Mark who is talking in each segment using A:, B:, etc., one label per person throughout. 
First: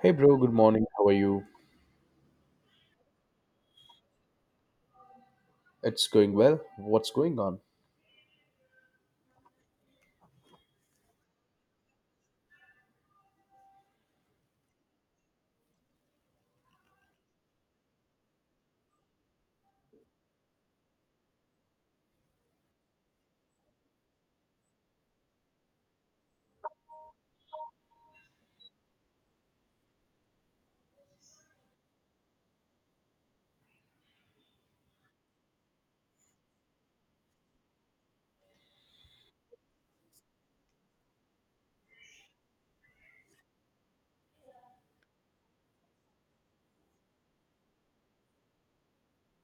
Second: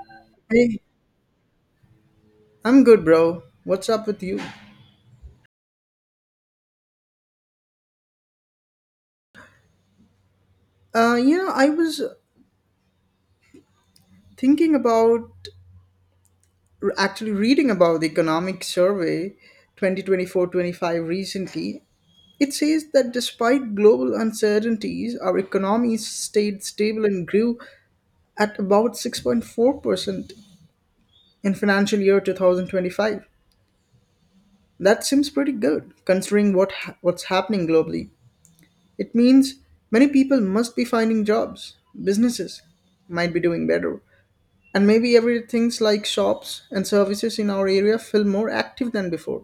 A: Hey bro, good
B: Hey,
A: morning. How are you?
B: I'm good, bro. What's up with you?
A: It's going well. What's going on?
B: I was thinking about actually reading about the economic survey 2024-25 recently. It says that despite global uncertainties, our economy stayed stable and grew at about 6.4% in financial year 2025. That seems pretty good considering what's happening globally. It means many people must be finding jobs, businesses might be doing better, and maybe everything's like shops and services in our area feel more active than before.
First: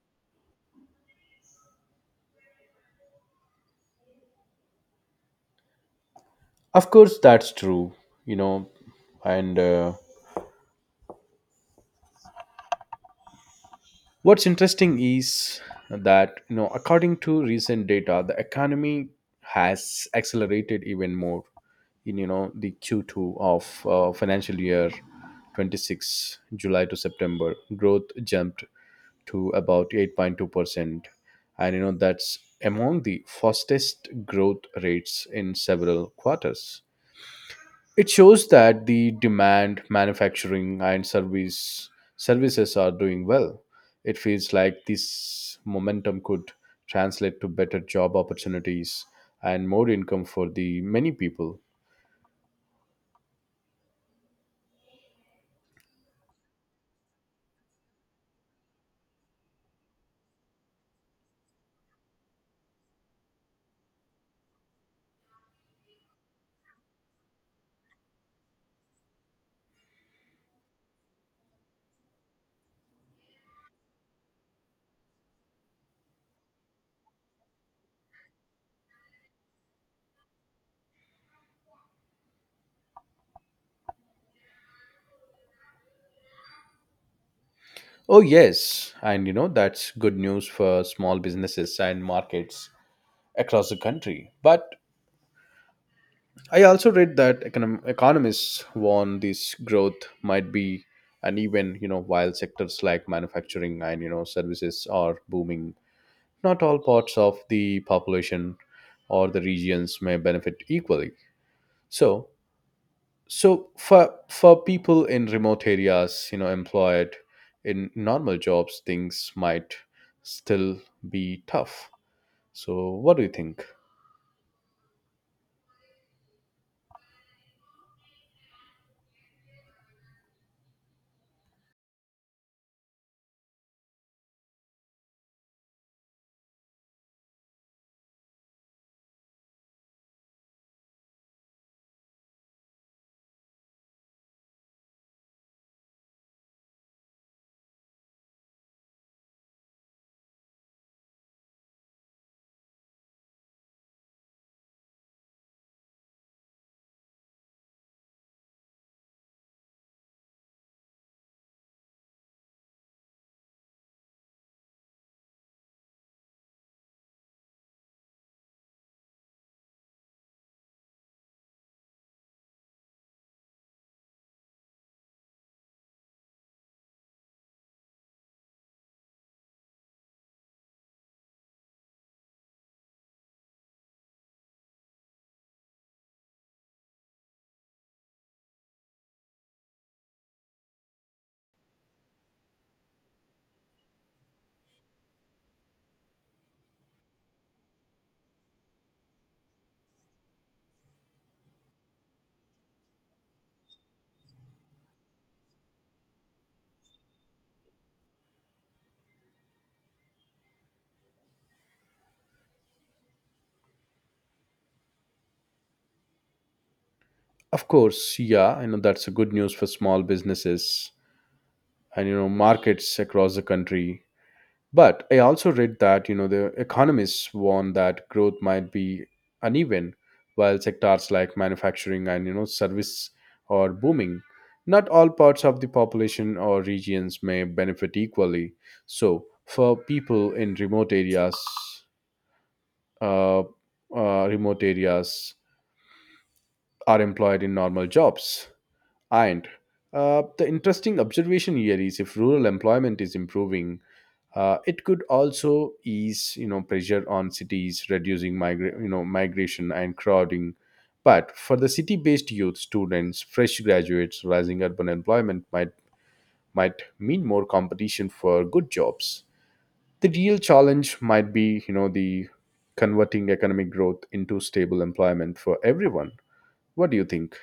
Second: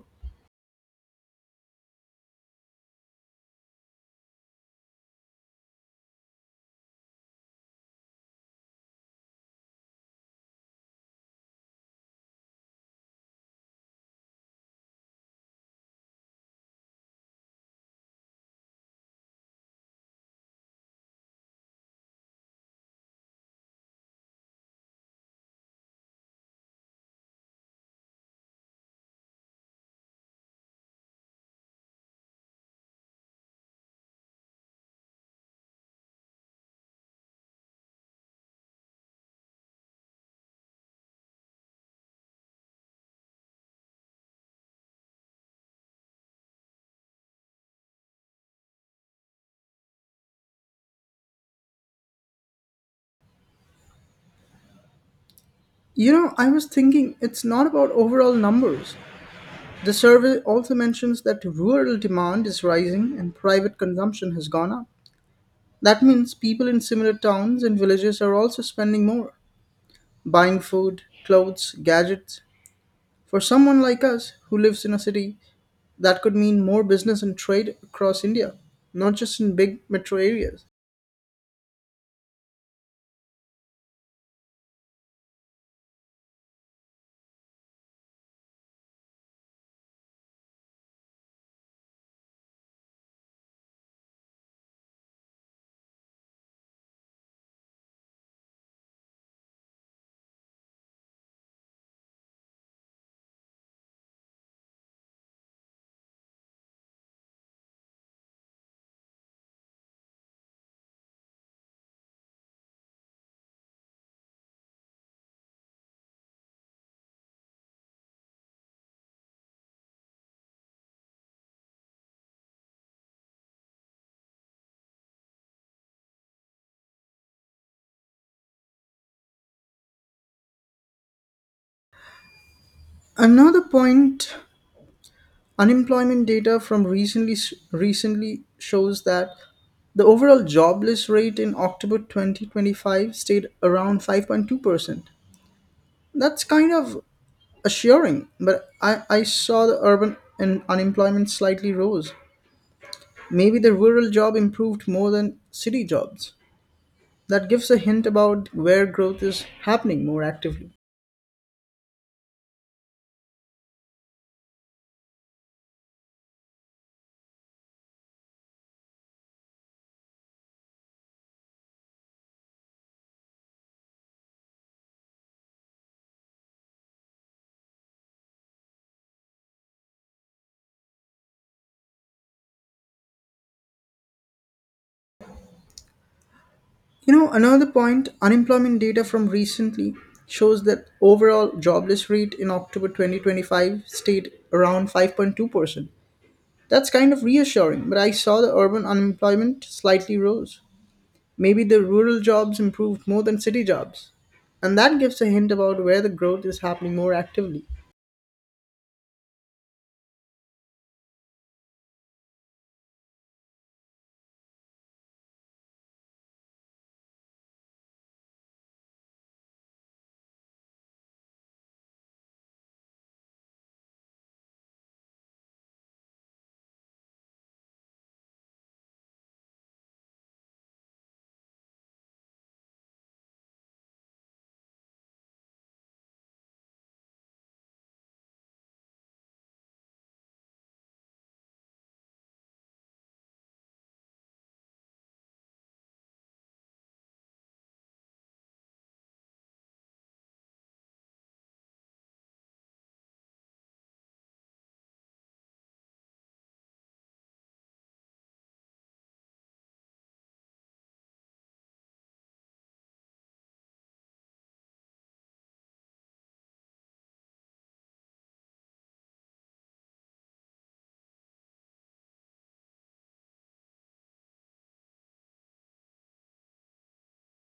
A: Of course, that's true. You know, and What's interesting is that according to recent data, the economy has accelerated even more in the Q2 of financial year 26, July to September. Growth jumped to about 8.2%. And that's among the fastest growth rates in several quarters. It shows that the demand, manufacturing, and services are doing well. It feels like this momentum could translate to better job opportunities and more income for the many people.
B: You know, I was thinking it's not about overall numbers. The survey also mentions that rural demand is rising and private consumption has gone up. That means people in similar towns and villages are also spending more, buying food, clothes, gadgets. For someone like us who lives in a city, that could mean more business and trade across India, not just in big metro areas.
A: Oh yes, and you know that's good news for small businesses and markets across the country. But I also read that economists warn this growth might be uneven, you know, while sectors like manufacturing and you know services are booming. Not all parts of the population or the regions may benefit equally. So so for for people in remote areas, you know, employed in normal jobs, things might still be tough. So what do you think?
B: Another point, unemployment data from recently shows that the overall jobless rate in October 2025 stayed around 5.2%. That's kind of assuring, but I saw the urban and unemployment slightly rose. Maybe the rural job improved more than city jobs. That gives a hint about where growth is happening more actively. You know, another point, unemployment data from recently shows that overall jobless rate in October 2025 stayed around 5.2%. That's kind of reassuring, but I saw the urban unemployment slightly rose. Maybe the rural jobs improved more than city jobs. And that gives a hint about where the growth is happening more actively.
A: Of course, yeah, I know that's a good news for small businesses and, you know, markets across the country. But I also read that, you know, the economists warn that growth might be uneven, while sectors like manufacturing and, you know, service are booming. Not all parts of the population or regions may benefit equally. So, for people in remote areas, remote areas are employed in normal jobs. And the interesting observation here is if rural employment is improving, it could also ease, you know, pressure on cities, reducing you know, migration and crowding. But for the city-based youth, students, fresh graduates, rising urban employment might mean more competition for good jobs. The real challenge might be, you know, the converting economic growth into stable employment for everyone. What do you think?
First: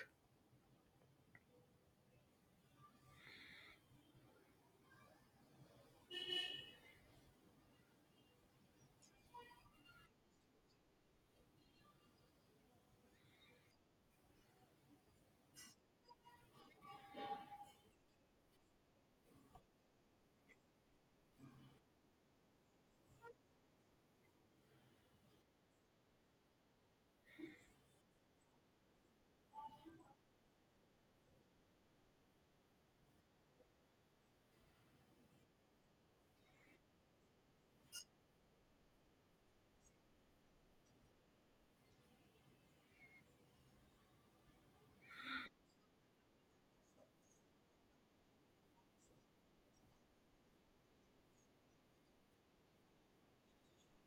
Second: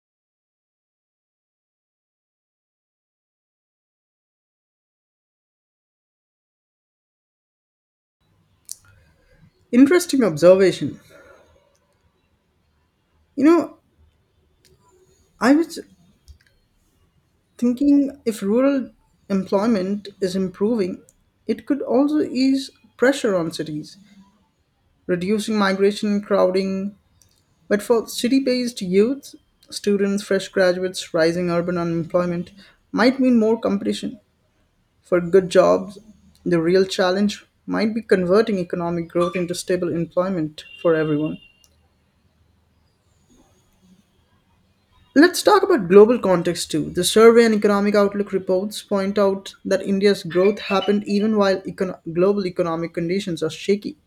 B: Interesting observation. You know, I was thinking if rural employment is improving, it could also ease pressure on cities, reducing migration and crowding. But for city based youth, students, fresh graduates, rising urban unemployment might mean more competition for good jobs. The real challenge might be converting economic growth into stable employment for everyone. Let's talk about global context too. The survey and economic outlook reports point out that India's growth happened even while global economic conditions are shaky,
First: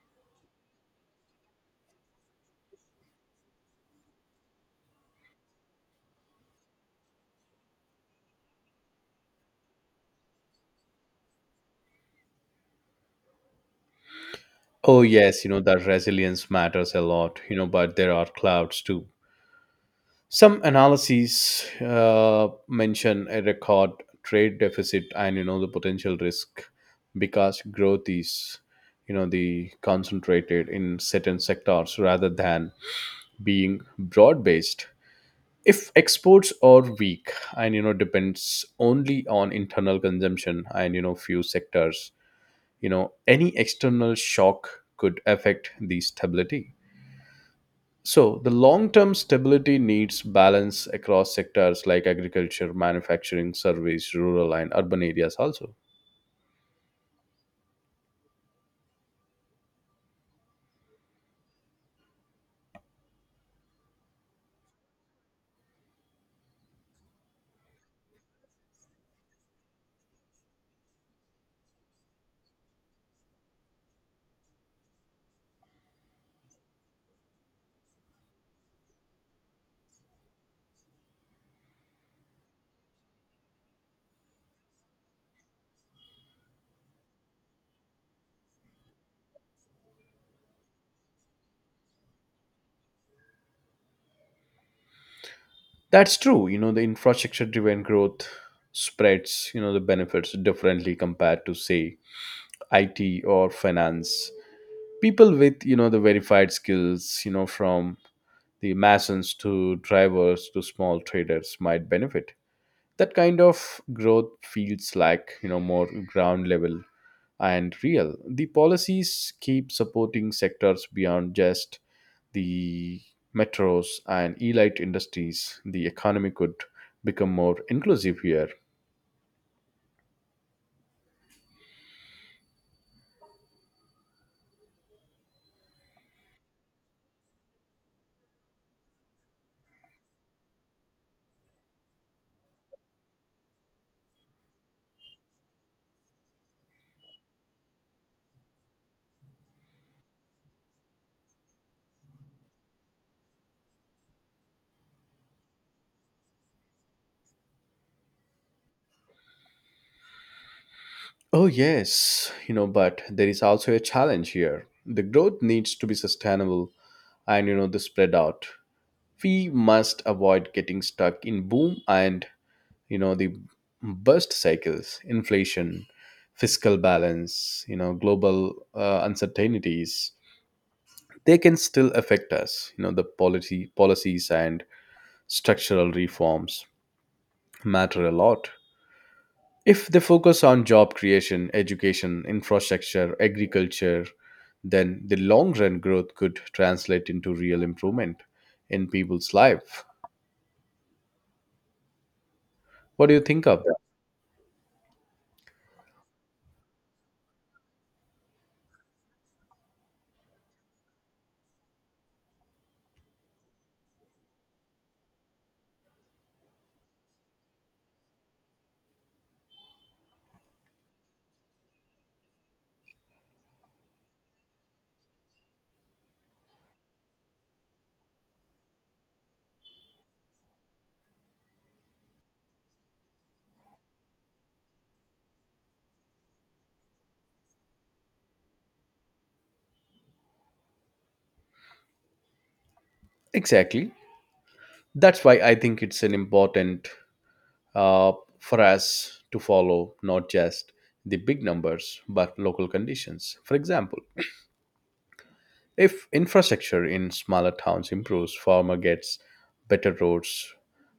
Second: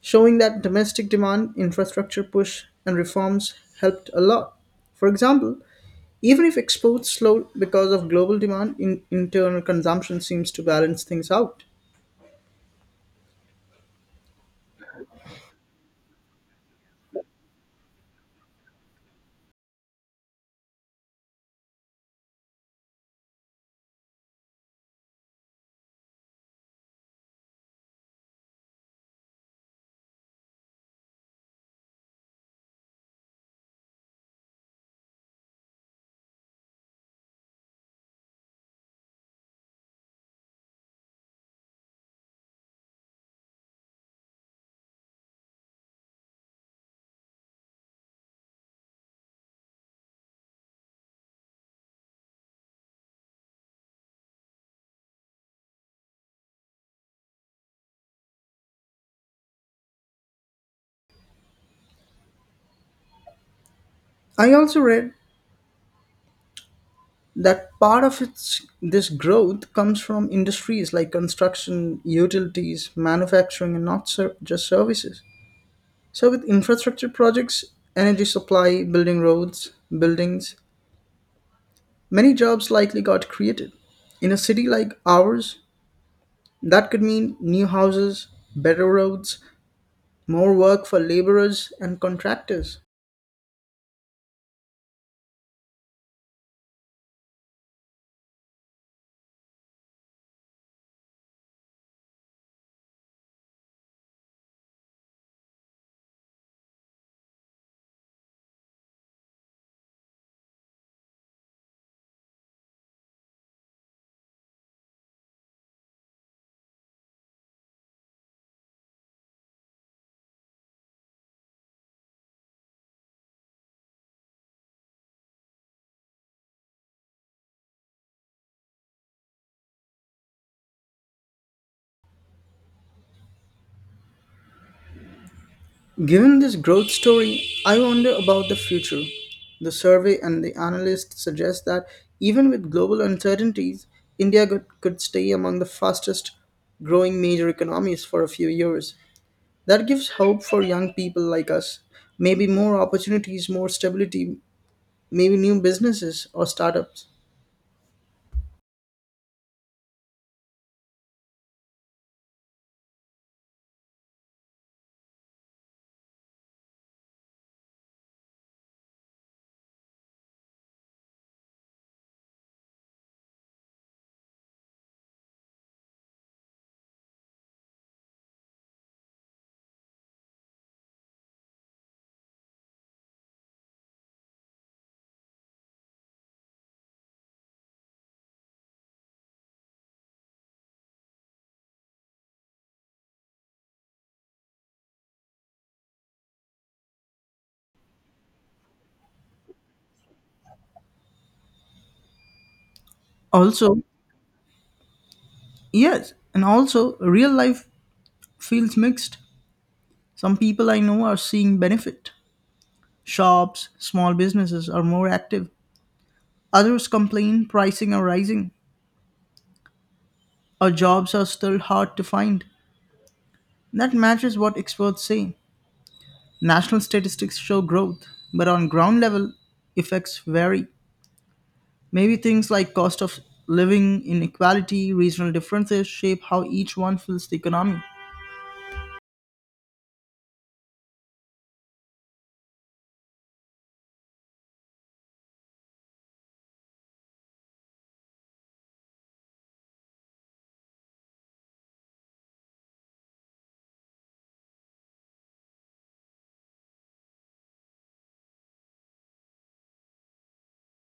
B: showing that domestic demand, infrastructure push, and reforms helped a lot. For example, even if exports slowed because of global demand, internal consumption seems to balance things out.
A: Oh yes, you know, that resilience matters a lot, you know, but there are clouds too. Some analyses mention a record trade deficit and, you know, the potential risk because growth is, you know, the concentrated in certain sectors rather than being broad based. If exports are weak and, you know, depends only on internal consumption and, you know, few sectors, you know, any external shock could affect the stability. So, the long term stability needs balance across sectors like agriculture, manufacturing, service, rural, and urban areas also.
B: I also read that part of its this growth comes from industries like construction, utilities, manufacturing, and not ser- just services. So, with infrastructure projects, energy supply, building roads, buildings, many jobs likely got created. In a city like ours, that could mean new houses, better roads, more work for laborers and contractors.
A: That's true. You know, the infrastructure driven growth spreads, you know, the benefits differently compared to, say, IT or finance. People with, you know, the verified skills, you know, from the masons to drivers to small traders might benefit. That kind of growth feels like, you know, more ground level and real. The policies keep supporting sectors beyond just the metros and elite industries. The economy could become more inclusive here.
B: Given this growth story, I wonder about the future. The survey and the analysts suggest that even with global uncertainties, India could, stay among the fastest growing major economies for a few years. That gives hope for young people like us. Maybe more opportunities, more stability, maybe new businesses or startups.
A: Oh, yes, you know, but there is also a challenge here. The growth needs to be sustainable and, you know, the spread out. We must avoid getting stuck in boom and, you know, the burst cycles, inflation, fiscal balance, you know, global uncertainties. They can still affect us, you know, the policy policies and structural reforms matter a lot. If they focus on job creation, education, infrastructure, agriculture, then the long run growth could translate into real improvement in people's life. What do you think of that?
B: Also, yes, and also real life feels mixed. Some people I know are seeing benefit. Shops, small businesses are more active. Others complain pricing are rising or jobs are still hard to find. That matches what experts say. National statistics show growth, but on ground level, effects vary. Maybe things like cost of living, inequality, regional differences shape how each one feels the economy.
A: Exactly. That's why I think it's an important uh, for us to follow not just the big numbers but local conditions. For example, if infrastructure in smaller towns improves, farmer gets better roads,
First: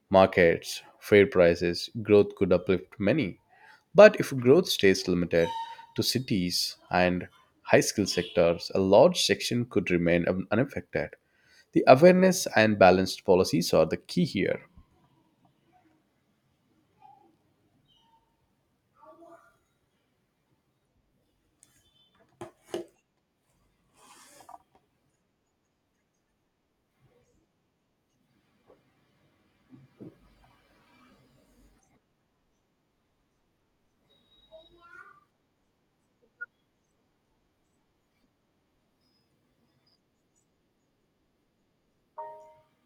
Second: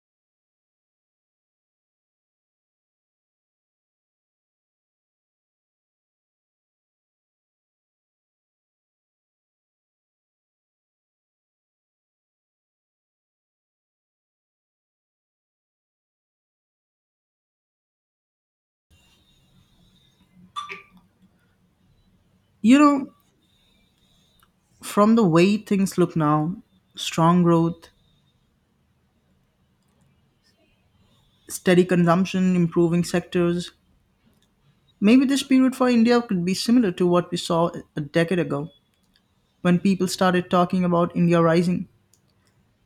A: markets, fair prices, growth could uplift many. But if growth stays limited to cities and high skill sectors, a large section could remain unaffected. The awareness and balanced policies are the key here.
B: You know, from the way things look now, strong growth, steady consumption, improving sectors, maybe this period for India could be similar to what we saw a decade ago when people started talking about India rising.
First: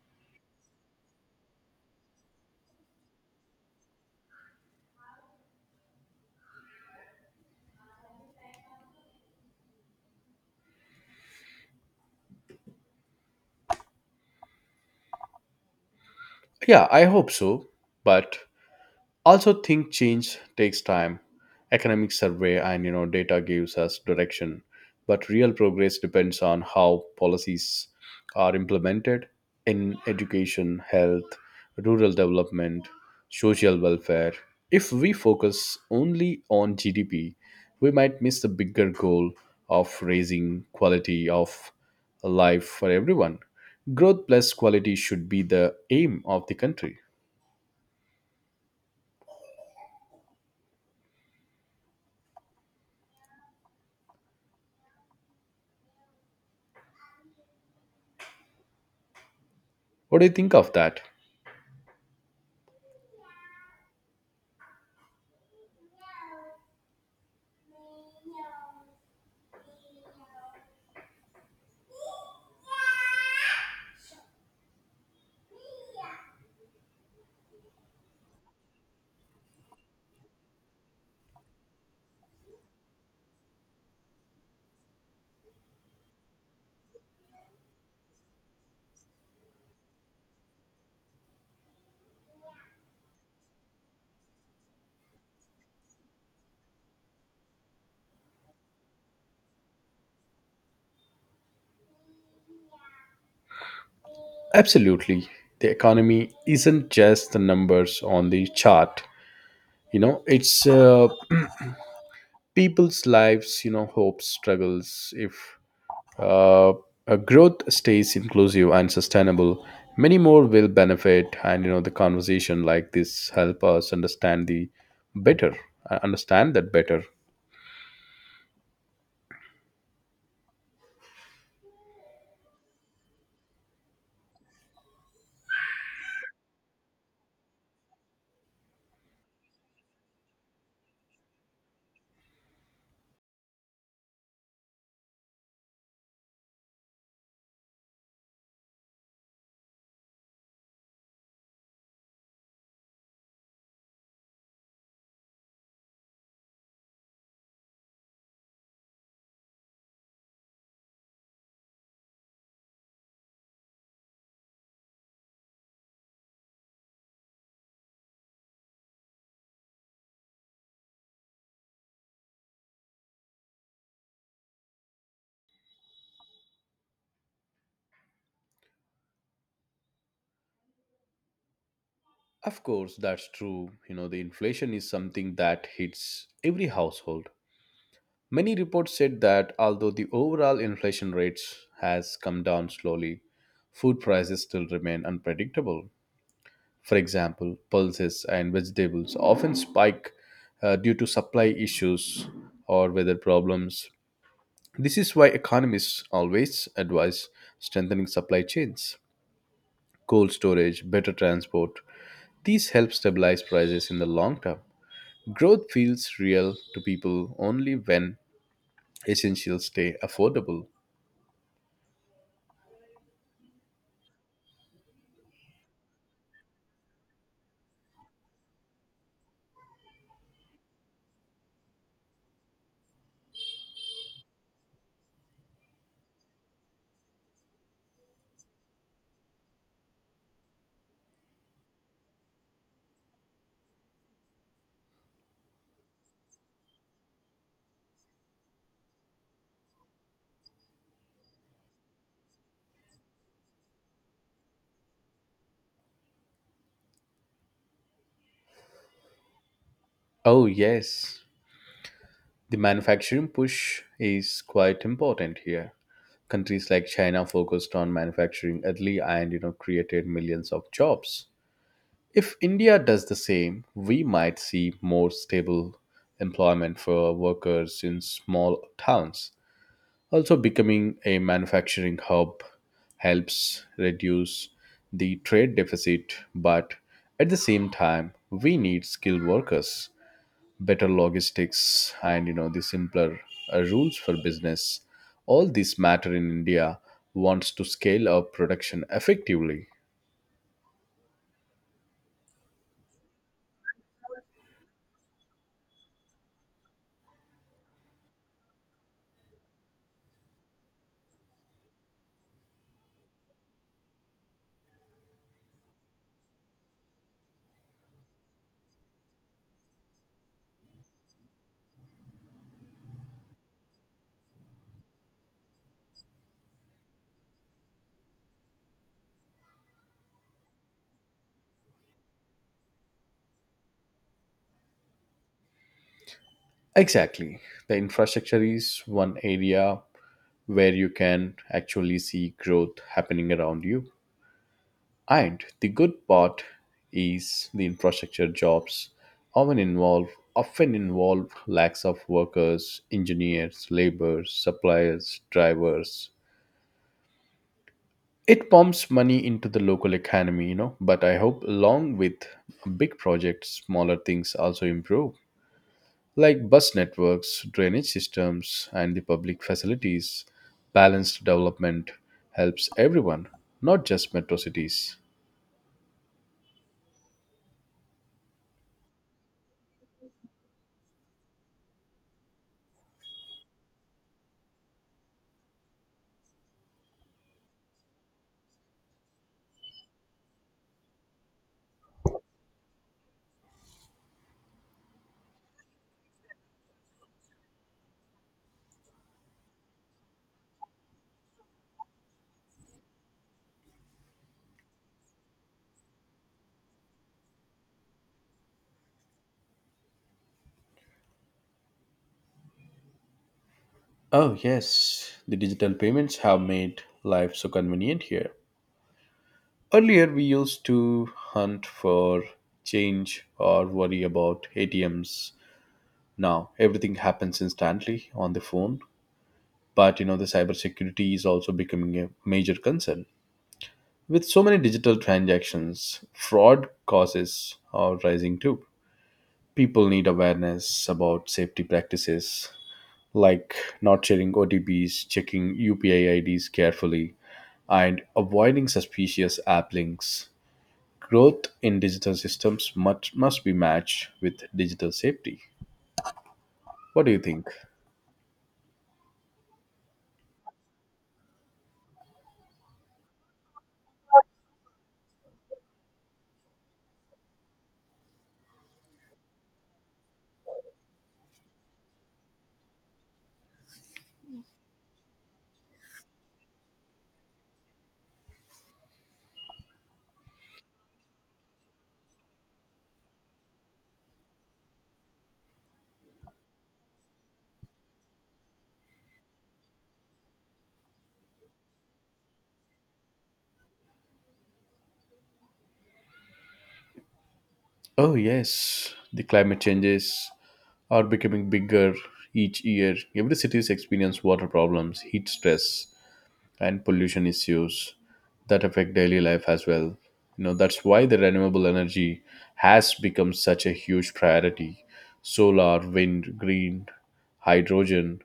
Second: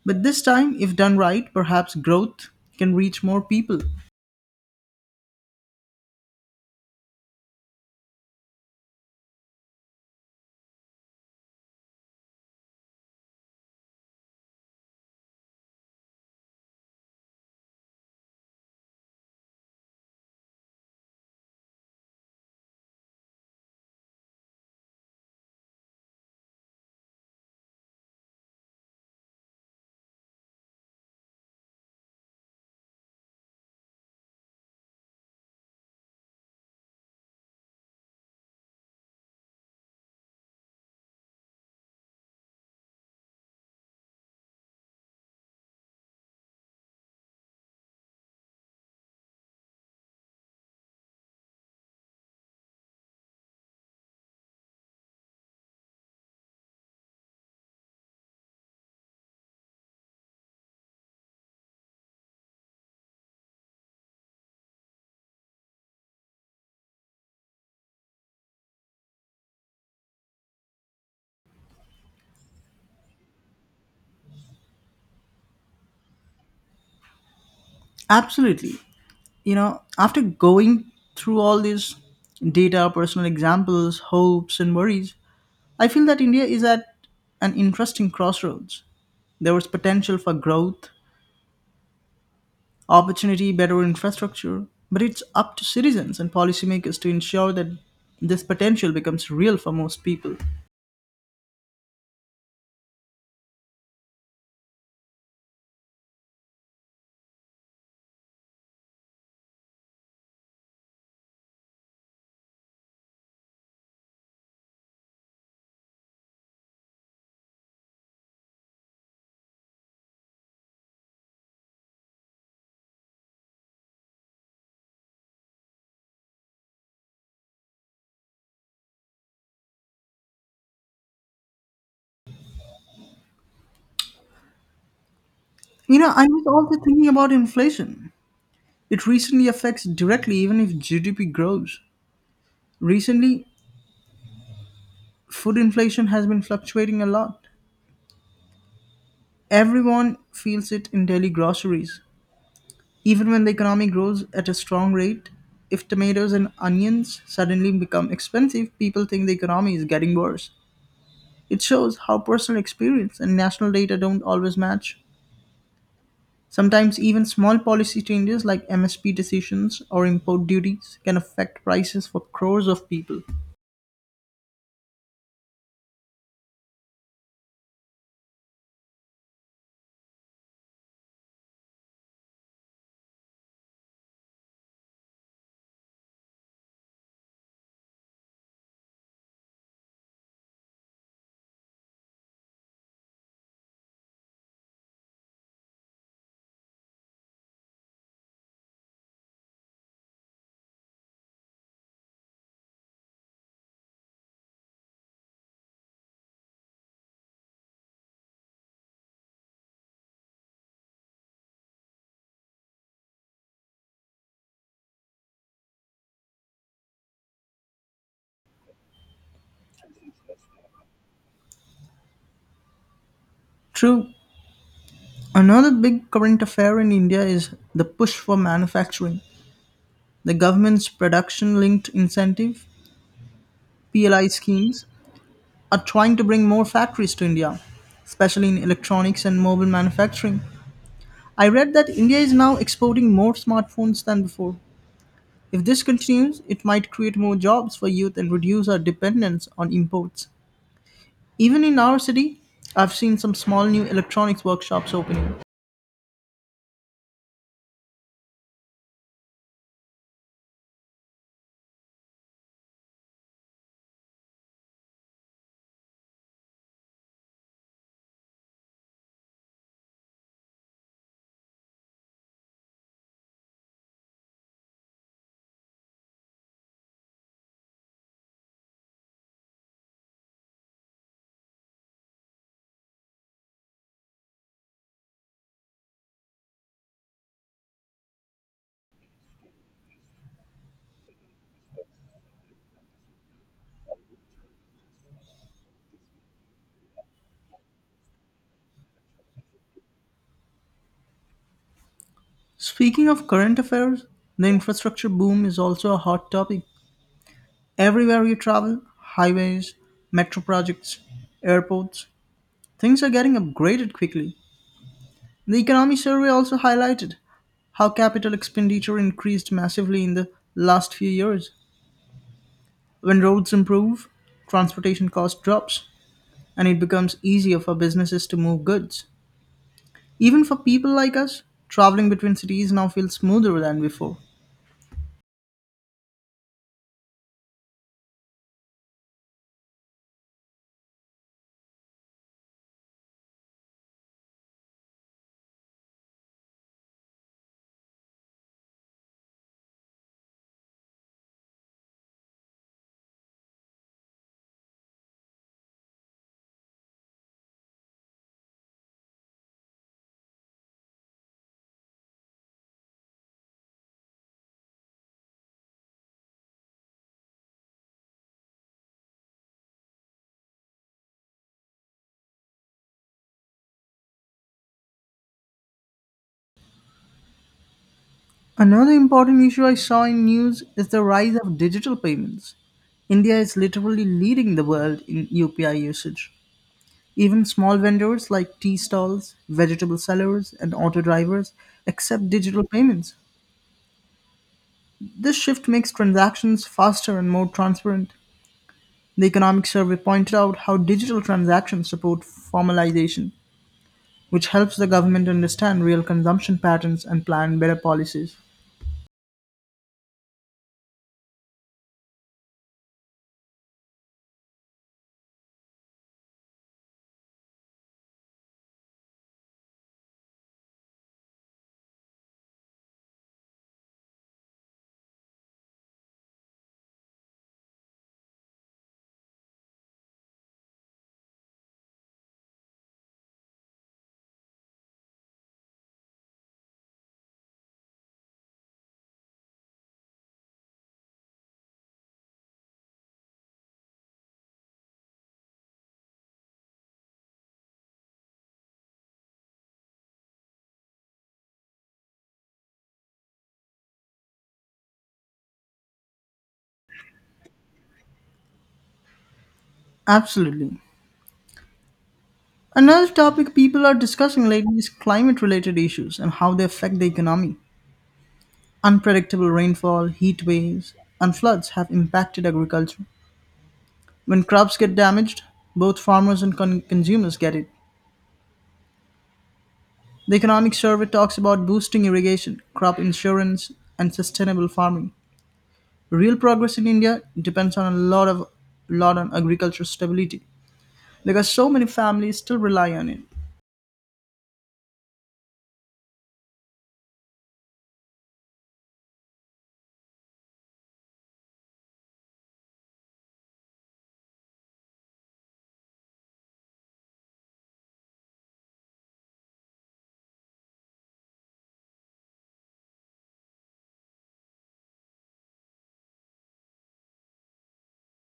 B: But this time, if done right, perhaps growth can reach more people.
A: Yeah, I hope so, but also think change takes time. Economic survey and, you know, data gives us direction, but real progress depends on how policies are implemented in education, health, rural development, social welfare. If we focus only on GDP, we might miss the bigger goal of raising quality of life for everyone. Growth plus quality should be the aim of the country. What do you think of that?
B: Absolutely. You know, after going through all these data, personal examples, hopes, and worries, I feel that India is at an interesting crossroads. There was potential for growth, opportunity, better infrastructure, but it's up to citizens and policymakers to ensure that this potential becomes real for most people.
A: Absolutely. The economy isn't just the numbers on the chart. You know, it's people's lives, you know, hopes, struggles. If uh, a growth stays inclusive and sustainable, many more will benefit. And, you know, the conversation like this help us understand better, understand that better.
B: You know, I was also thinking about inflation. It recently affects directly even if GDP grows. Recently, food inflation has been fluctuating a lot. Everyone feels it in daily groceries. Even when the economy grows at a strong rate, if tomatoes and onions suddenly become expensive, people think the economy is getting worse. It shows how personal experience and national data don't always match. Sometimes even small policy changes like MSP decisions or import duties can affect prices for crores of people.
A: Of course, that's true. You know, the inflation is something that hits every household. Many reports said that although the overall inflation rates has come down slowly, food prices still remain unpredictable. For example, pulses and vegetables often spike due to supply issues or weather problems. This is why economists always advise strengthening supply chains, cold storage, better transport. These help stabilize prices in the long term. Growth feels real to people only when essentials stay affordable.
B: True. Another big current affair in India is the push for manufacturing. The government's production linked incentive PLI schemes are trying to bring more factories to India, especially in electronics and mobile manufacturing. I read that India is now exporting more smartphones than before. If this continues, it might create more jobs for youth and reduce our dependence on imports. Even in our city, I've seen some small new electronics workshops opening.
A: Oh, yes. The manufacturing push is quite important here. Countries like China focused on manufacturing early and, you know, created millions of jobs. If India does the same, we might see more stable employment for workers in small towns. Also, becoming a manufacturing hub helps reduce the trade deficit, but at the same time, we need skilled workers, better logistics, and, you know, the simpler rules for business. All these matter in india wants to scale up production effectively.
B: Speaking of current affairs, the infrastructure boom is also a hot topic. Everywhere you travel, highways, metro projects, airports, things are getting upgraded quickly. The economy survey also highlighted how capital expenditure increased massively in the last few years. When roads improve, transportation cost drops, and it becomes easier for businesses to move goods. Even for people like us, traveling between cities now feels smoother than before.
A: Exactly. The infrastructure is one area where you can actually see growth happening around you. And the good part is the infrastructure jobs often involve often involve lacks of workers, engineers, laborers, suppliers, drivers. It pumps money into the local economy, you know, but I hope along with big projects, smaller things also improve, like bus networks, drainage systems, and the public facilities. Balanced development helps everyone, not just metro cities.
B: Another important issue I saw in news is the rise of digital payments. India is literally leading the world in UPI usage. Even small vendors like tea stalls, vegetable sellers, and auto drivers accept digital payments. This shift makes transactions faster and more transparent. The Economic Survey pointed out how digital transactions support formalization, which helps the government understand real consumption patterns and plan better policies.
A: Oh, yes. The digital payments have made life so convenient here. Earlier, we used to hunt for change or worry about ATMs. Now, everything happens instantly on the phone. But you know, the cybersecurity is also becoming a major concern. With so many digital transactions, fraud causes are rising too. People need awareness about safety practices, like not sharing OTPs, checking UPI IDs carefully, and avoiding suspicious app links. Growth in digital systems must be matched with digital safety. What do you think?
B: Absolutely. Another topic people are discussing lately is climate related issues and how they affect the economy. Unpredictable rainfall, heat waves, and floods have impacted agriculture. When crops get damaged, both farmers and consumers get it. The Economic Survey talks about boosting irrigation, crop insurance, and sustainable farming. Real progress in India depends on a lot of lot on agricultural stability because so many families still rely on it.
A: Oh, yes, the climate changes are becoming bigger each year. Every city is experiencing water problems, heat stress, and pollution issues that affect daily life as well. You know, that's why the renewable energy has become such a huge priority. Solar, wind, green, hydrogen.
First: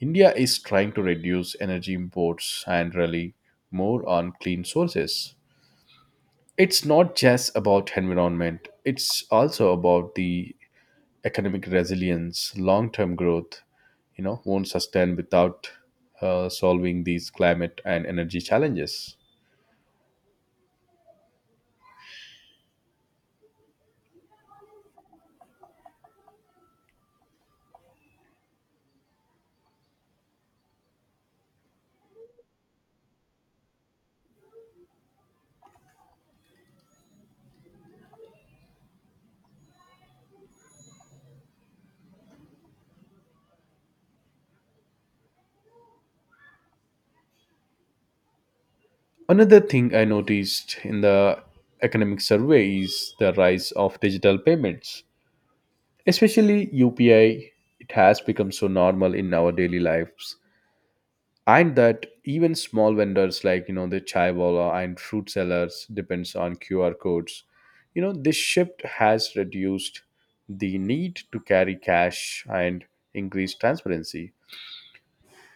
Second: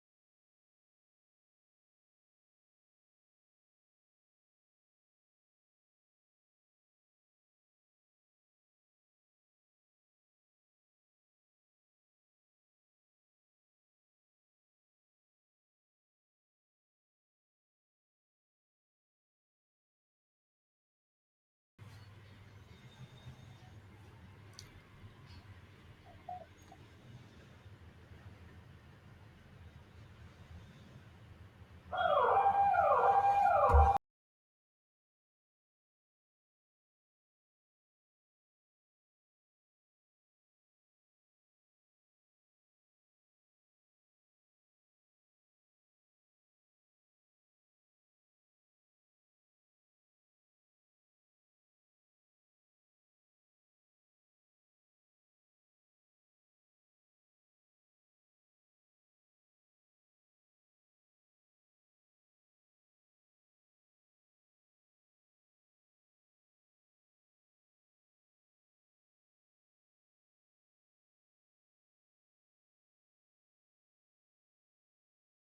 A: India is trying to reduce energy imports and rely more on clean sources. It's not just about environment, it's also about the economic resilience. Long term growth, you know, won't sustain without solving these climate and energy challenges. Another thing I noticed in the economic survey is the rise of digital payments, especially UPI. It has become so normal in our daily lives, and that even small vendors like, you know, the chai wala and fruit sellers depends on QR codes. You know, this shift has reduced the need to carry cash and increased transparency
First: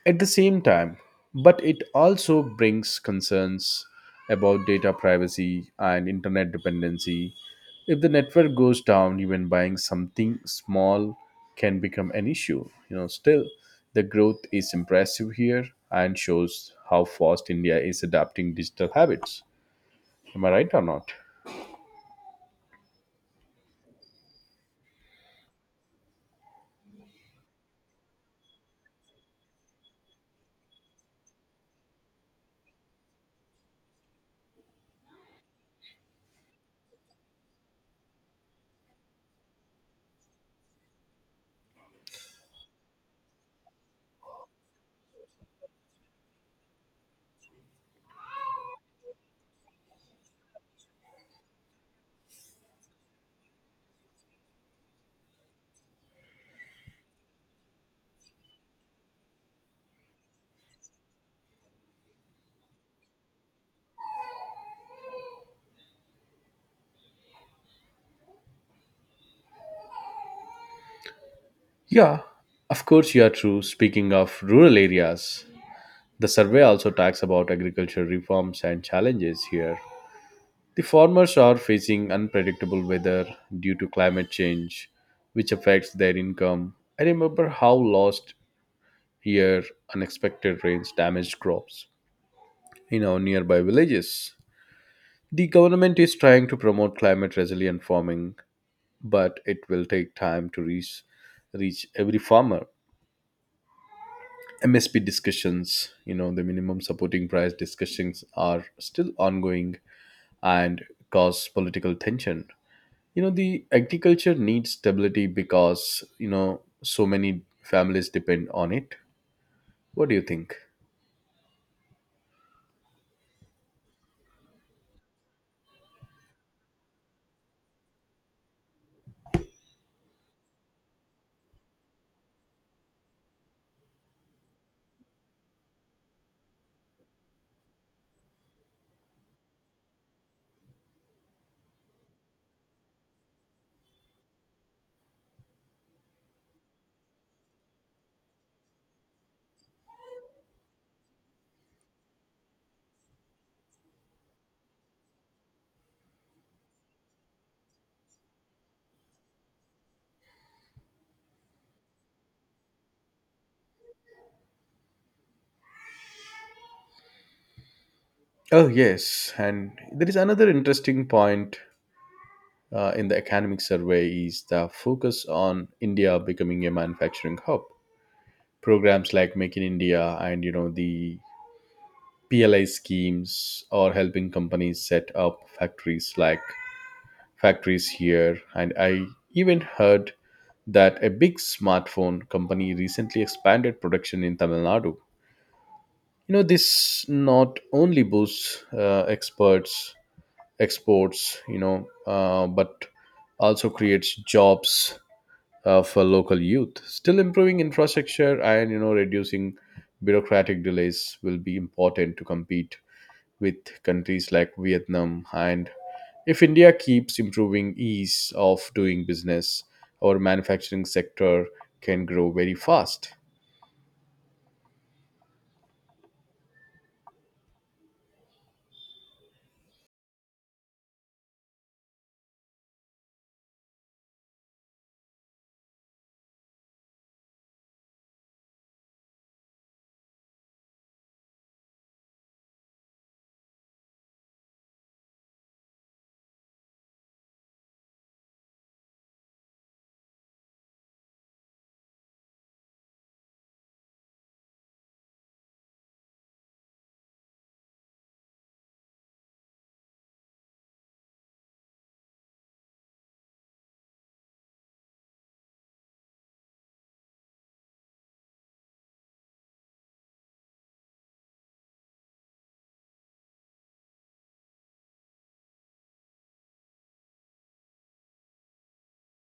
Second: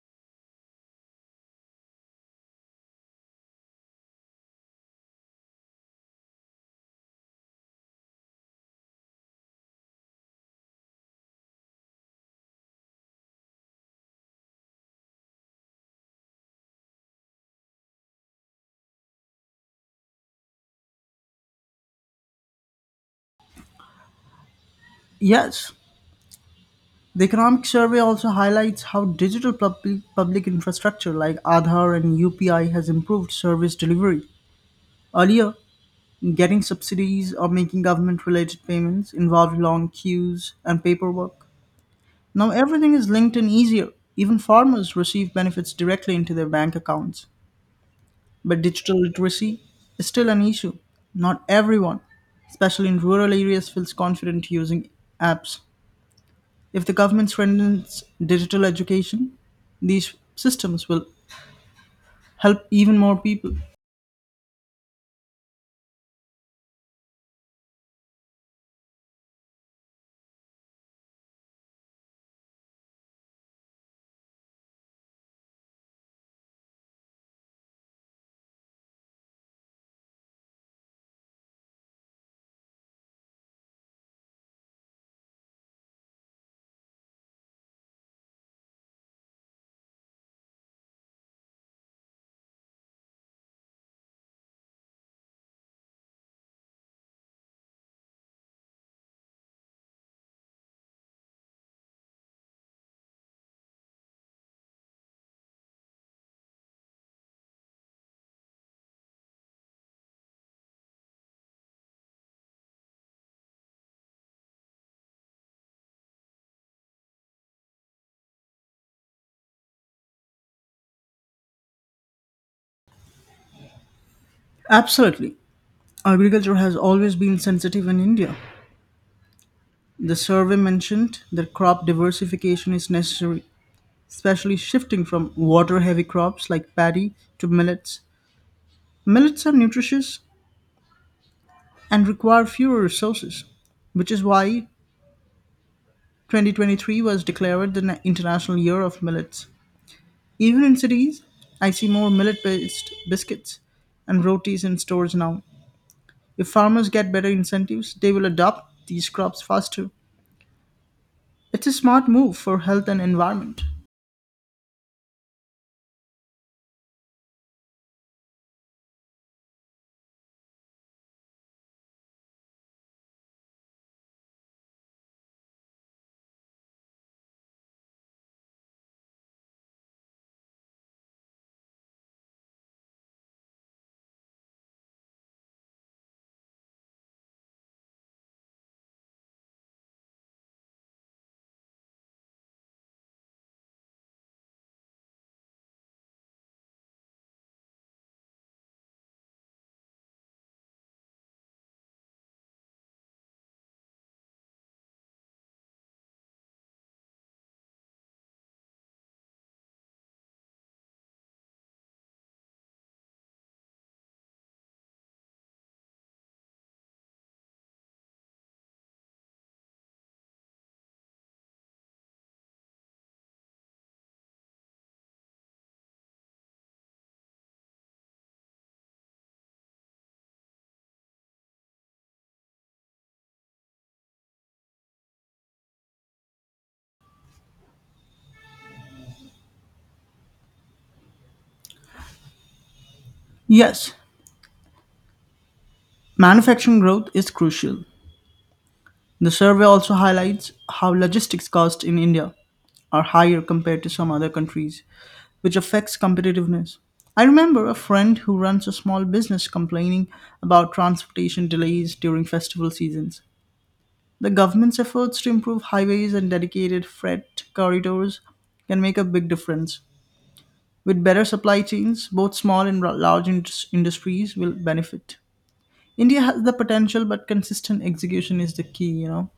A: at the same time, but it also brings concerns about data privacy and internet dependency. If the network goes down, even buying something small can become an issue. You know, still, the growth is impressive here and shows how fast India is adapting digital habits. Am I right or not?
B: Yes, the economic survey also highlights how digital public infrastructure like Aadhaar and UPI has improved service delivery. Earlier, getting subsidies or making government related payments involved long queues and paperwork. Now everything is linked and easier. Even farmers receive benefits directly into their bank accounts. But digital literacy is still an issue. Not everyone, especially in rural areas, feels confident using apps. If the government strengthens digital education, these systems will help even more people.
A: Yeah, of course you are true. Speaking of rural areas, the survey also talks about agricultural reforms and challenges here. The farmers are facing unpredictable weather due to climate change, which affects their income. I remember how last year unexpected rains damaged crops in our nearby villages. The government is trying to promote climate resilient farming, but it will take time to reach every farmer. MSP discussions, you know, the minimum supporting price discussions are still ongoing and cause political tension. You know, the agriculture needs stability because, you know, so many families depend on it. What do you think?
B: Absolutely. Agriculture has always been sensitive in India. The survey mentioned that crop diversification is necessary, especially shifting from water heavy crops like paddy to millets. Millets are nutritious and require fewer resources, which is why 2023 was declared the International Year of Millets. Even in cities, I see more millet based biscuits and rotis in stores now. If farmers get better incentives, they will adopt these crops faster. It's a smart move for health and environment.
A: Oh yes, and there is another interesting point, in the academic survey is the focus on india becoming a manufacturing hub. Programs like make in india and, you know, the PLI schemes are helping companies set up factories here, and I even heard that a big smartphone company recently expanded production in Tamil Nadu. You know, this not only boosts experts exports, you know, but also creates jobs for local youth. Still, improving infrastructure and, you know, reducing bureaucratic delays will be important to compete with countries like Vietnam. And if India keeps improving ease of doing business, our manufacturing sector can grow very fast.
B: Yes, manufacturing growth is crucial. The survey also highlights how logistics costs in India are higher compared to some other countries, which affects competitiveness. I remember a friend who runs a small business complaining about transportation delays during festival seasons. The government's efforts to improve highways and dedicated freight corridors can make a big difference. With better supply chains, both small and large industries will benefit. India has the potential, but consistent execution is the key, you know.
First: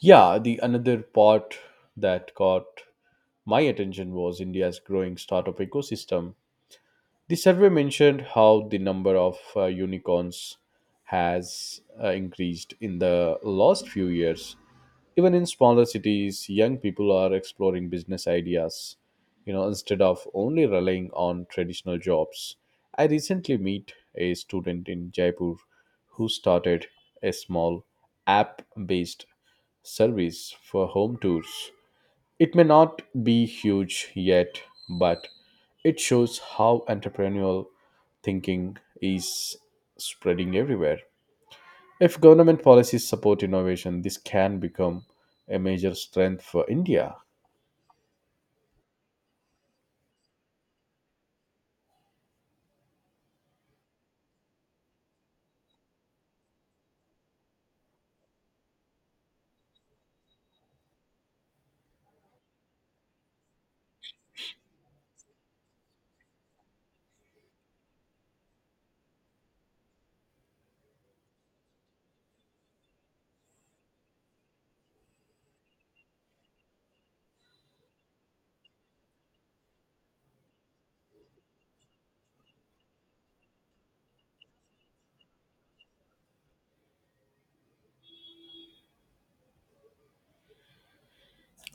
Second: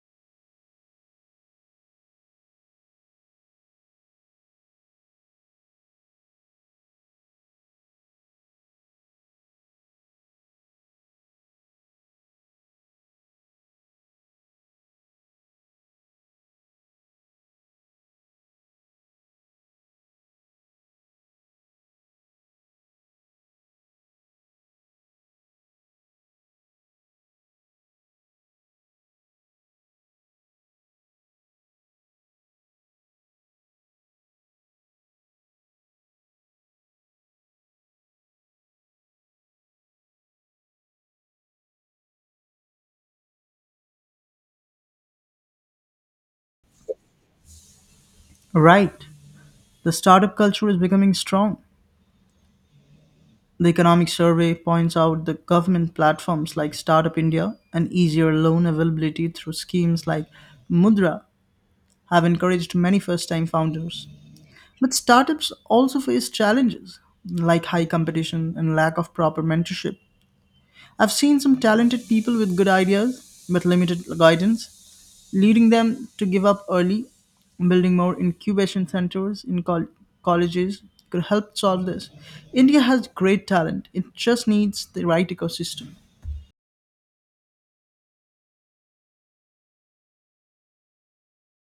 A: Yeah, the another part that caught my attention was India's growing startup ecosystem. The survey mentioned how the number of unicorns has increased in the last few years. Even in smaller cities, young people are exploring business ideas, you know, instead of only relying on traditional jobs. I recently meet a student in Jaipur who started a small app-based service for home tours. It may not be huge yet, but it shows how entrepreneurial thinking is spreading everywhere. If government policies support innovation, this can become a major strength for India.
B: Right. The startup culture is becoming strong. The economic survey points out the government platforms like Startup India and easier loan availability through schemes like Mudra have encouraged many first time founders. But startups also face challenges like high competition and lack of proper mentorship. I've seen some talented people with good ideas but limited guidance, leading them to give up early. Building more incubation centers in colleges could help solve this. India has great talent, it just needs the right ecosystem.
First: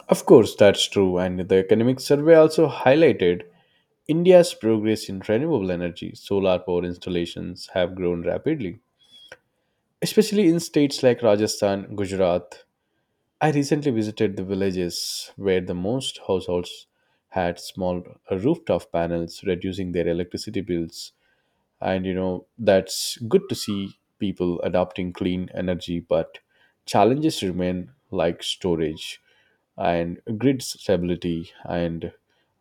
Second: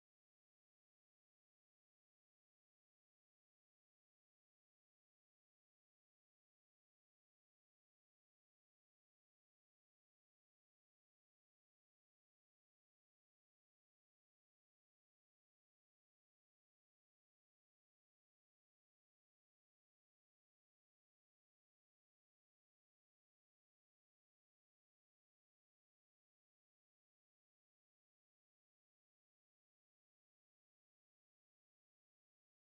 A: Of course, that's true, and the economic survey also highlighted India's progress in renewable energy. Solar power installations have grown rapidly, especially in states like Rajasthan, Gujarat. I recently visited the villages where the most households had small rooftop panels, reducing their electricity bills. And you know, that's good to see people adopting clean energy, but challenges remain like storage and grid stability. And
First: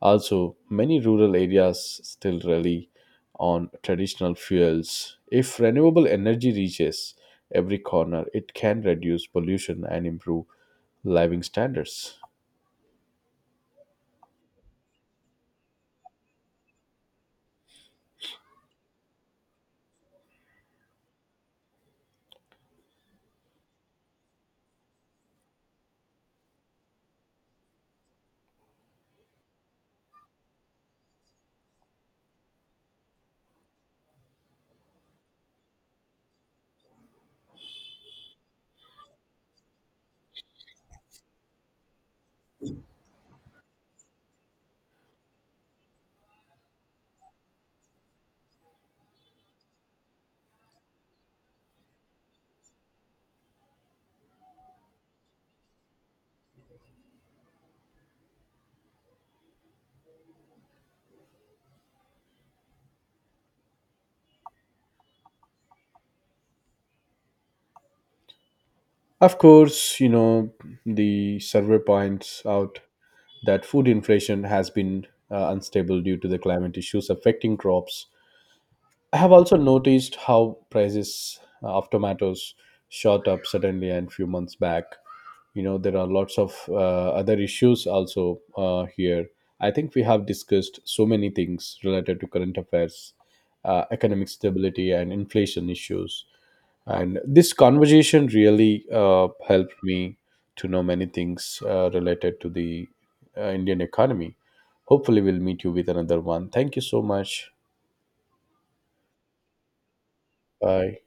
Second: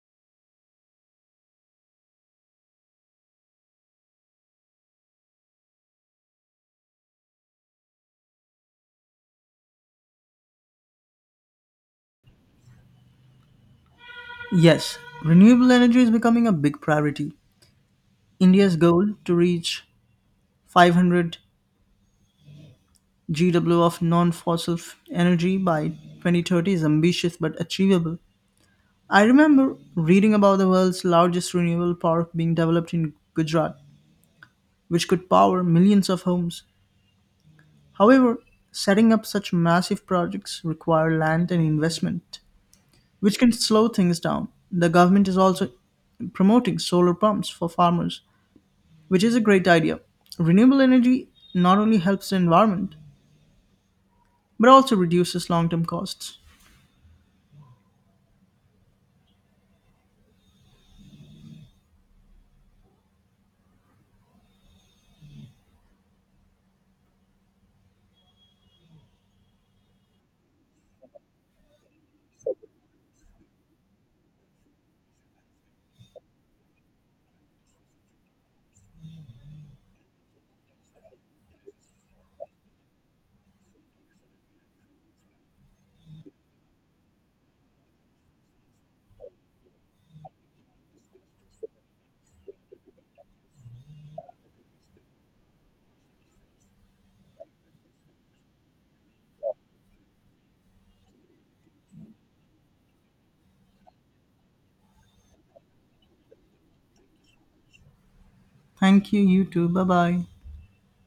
A: also many rural areas still rely on traditional fuels. If renewable energy reaches every corner, it can reduce pollution and improve living standards.
B: Yes, renewable energy is becoming a big priority. India's goal to reach 500 GW of energy by 2030 is ambitious but achievable. I remember reading about the world's largest renewable park being developed in Gujarat, which could power millions of homes. However, setting up such massive projects require land and investment, which can slow things down. The government is also promoting solar pumps for farmers, which is a great idea. Renewable energy not only helps the environment, but also reduces long term costs.
A: Of course, you know, the survey points out that food inflation has been unstable due to the climate issues affecting crops. I have also noticed how prices of tomatoes shot up suddenly and few months back. You know, there are lots of other issues also here. I think we have discussed so many things related to current affairs, economic stability, and inflation issues, and this conversation really helped me to know many things related to the indian economy. Hopefully we'll meet you with another one. Thank you so much.
B: Thank you. You too. Bye bye.
A: Bye.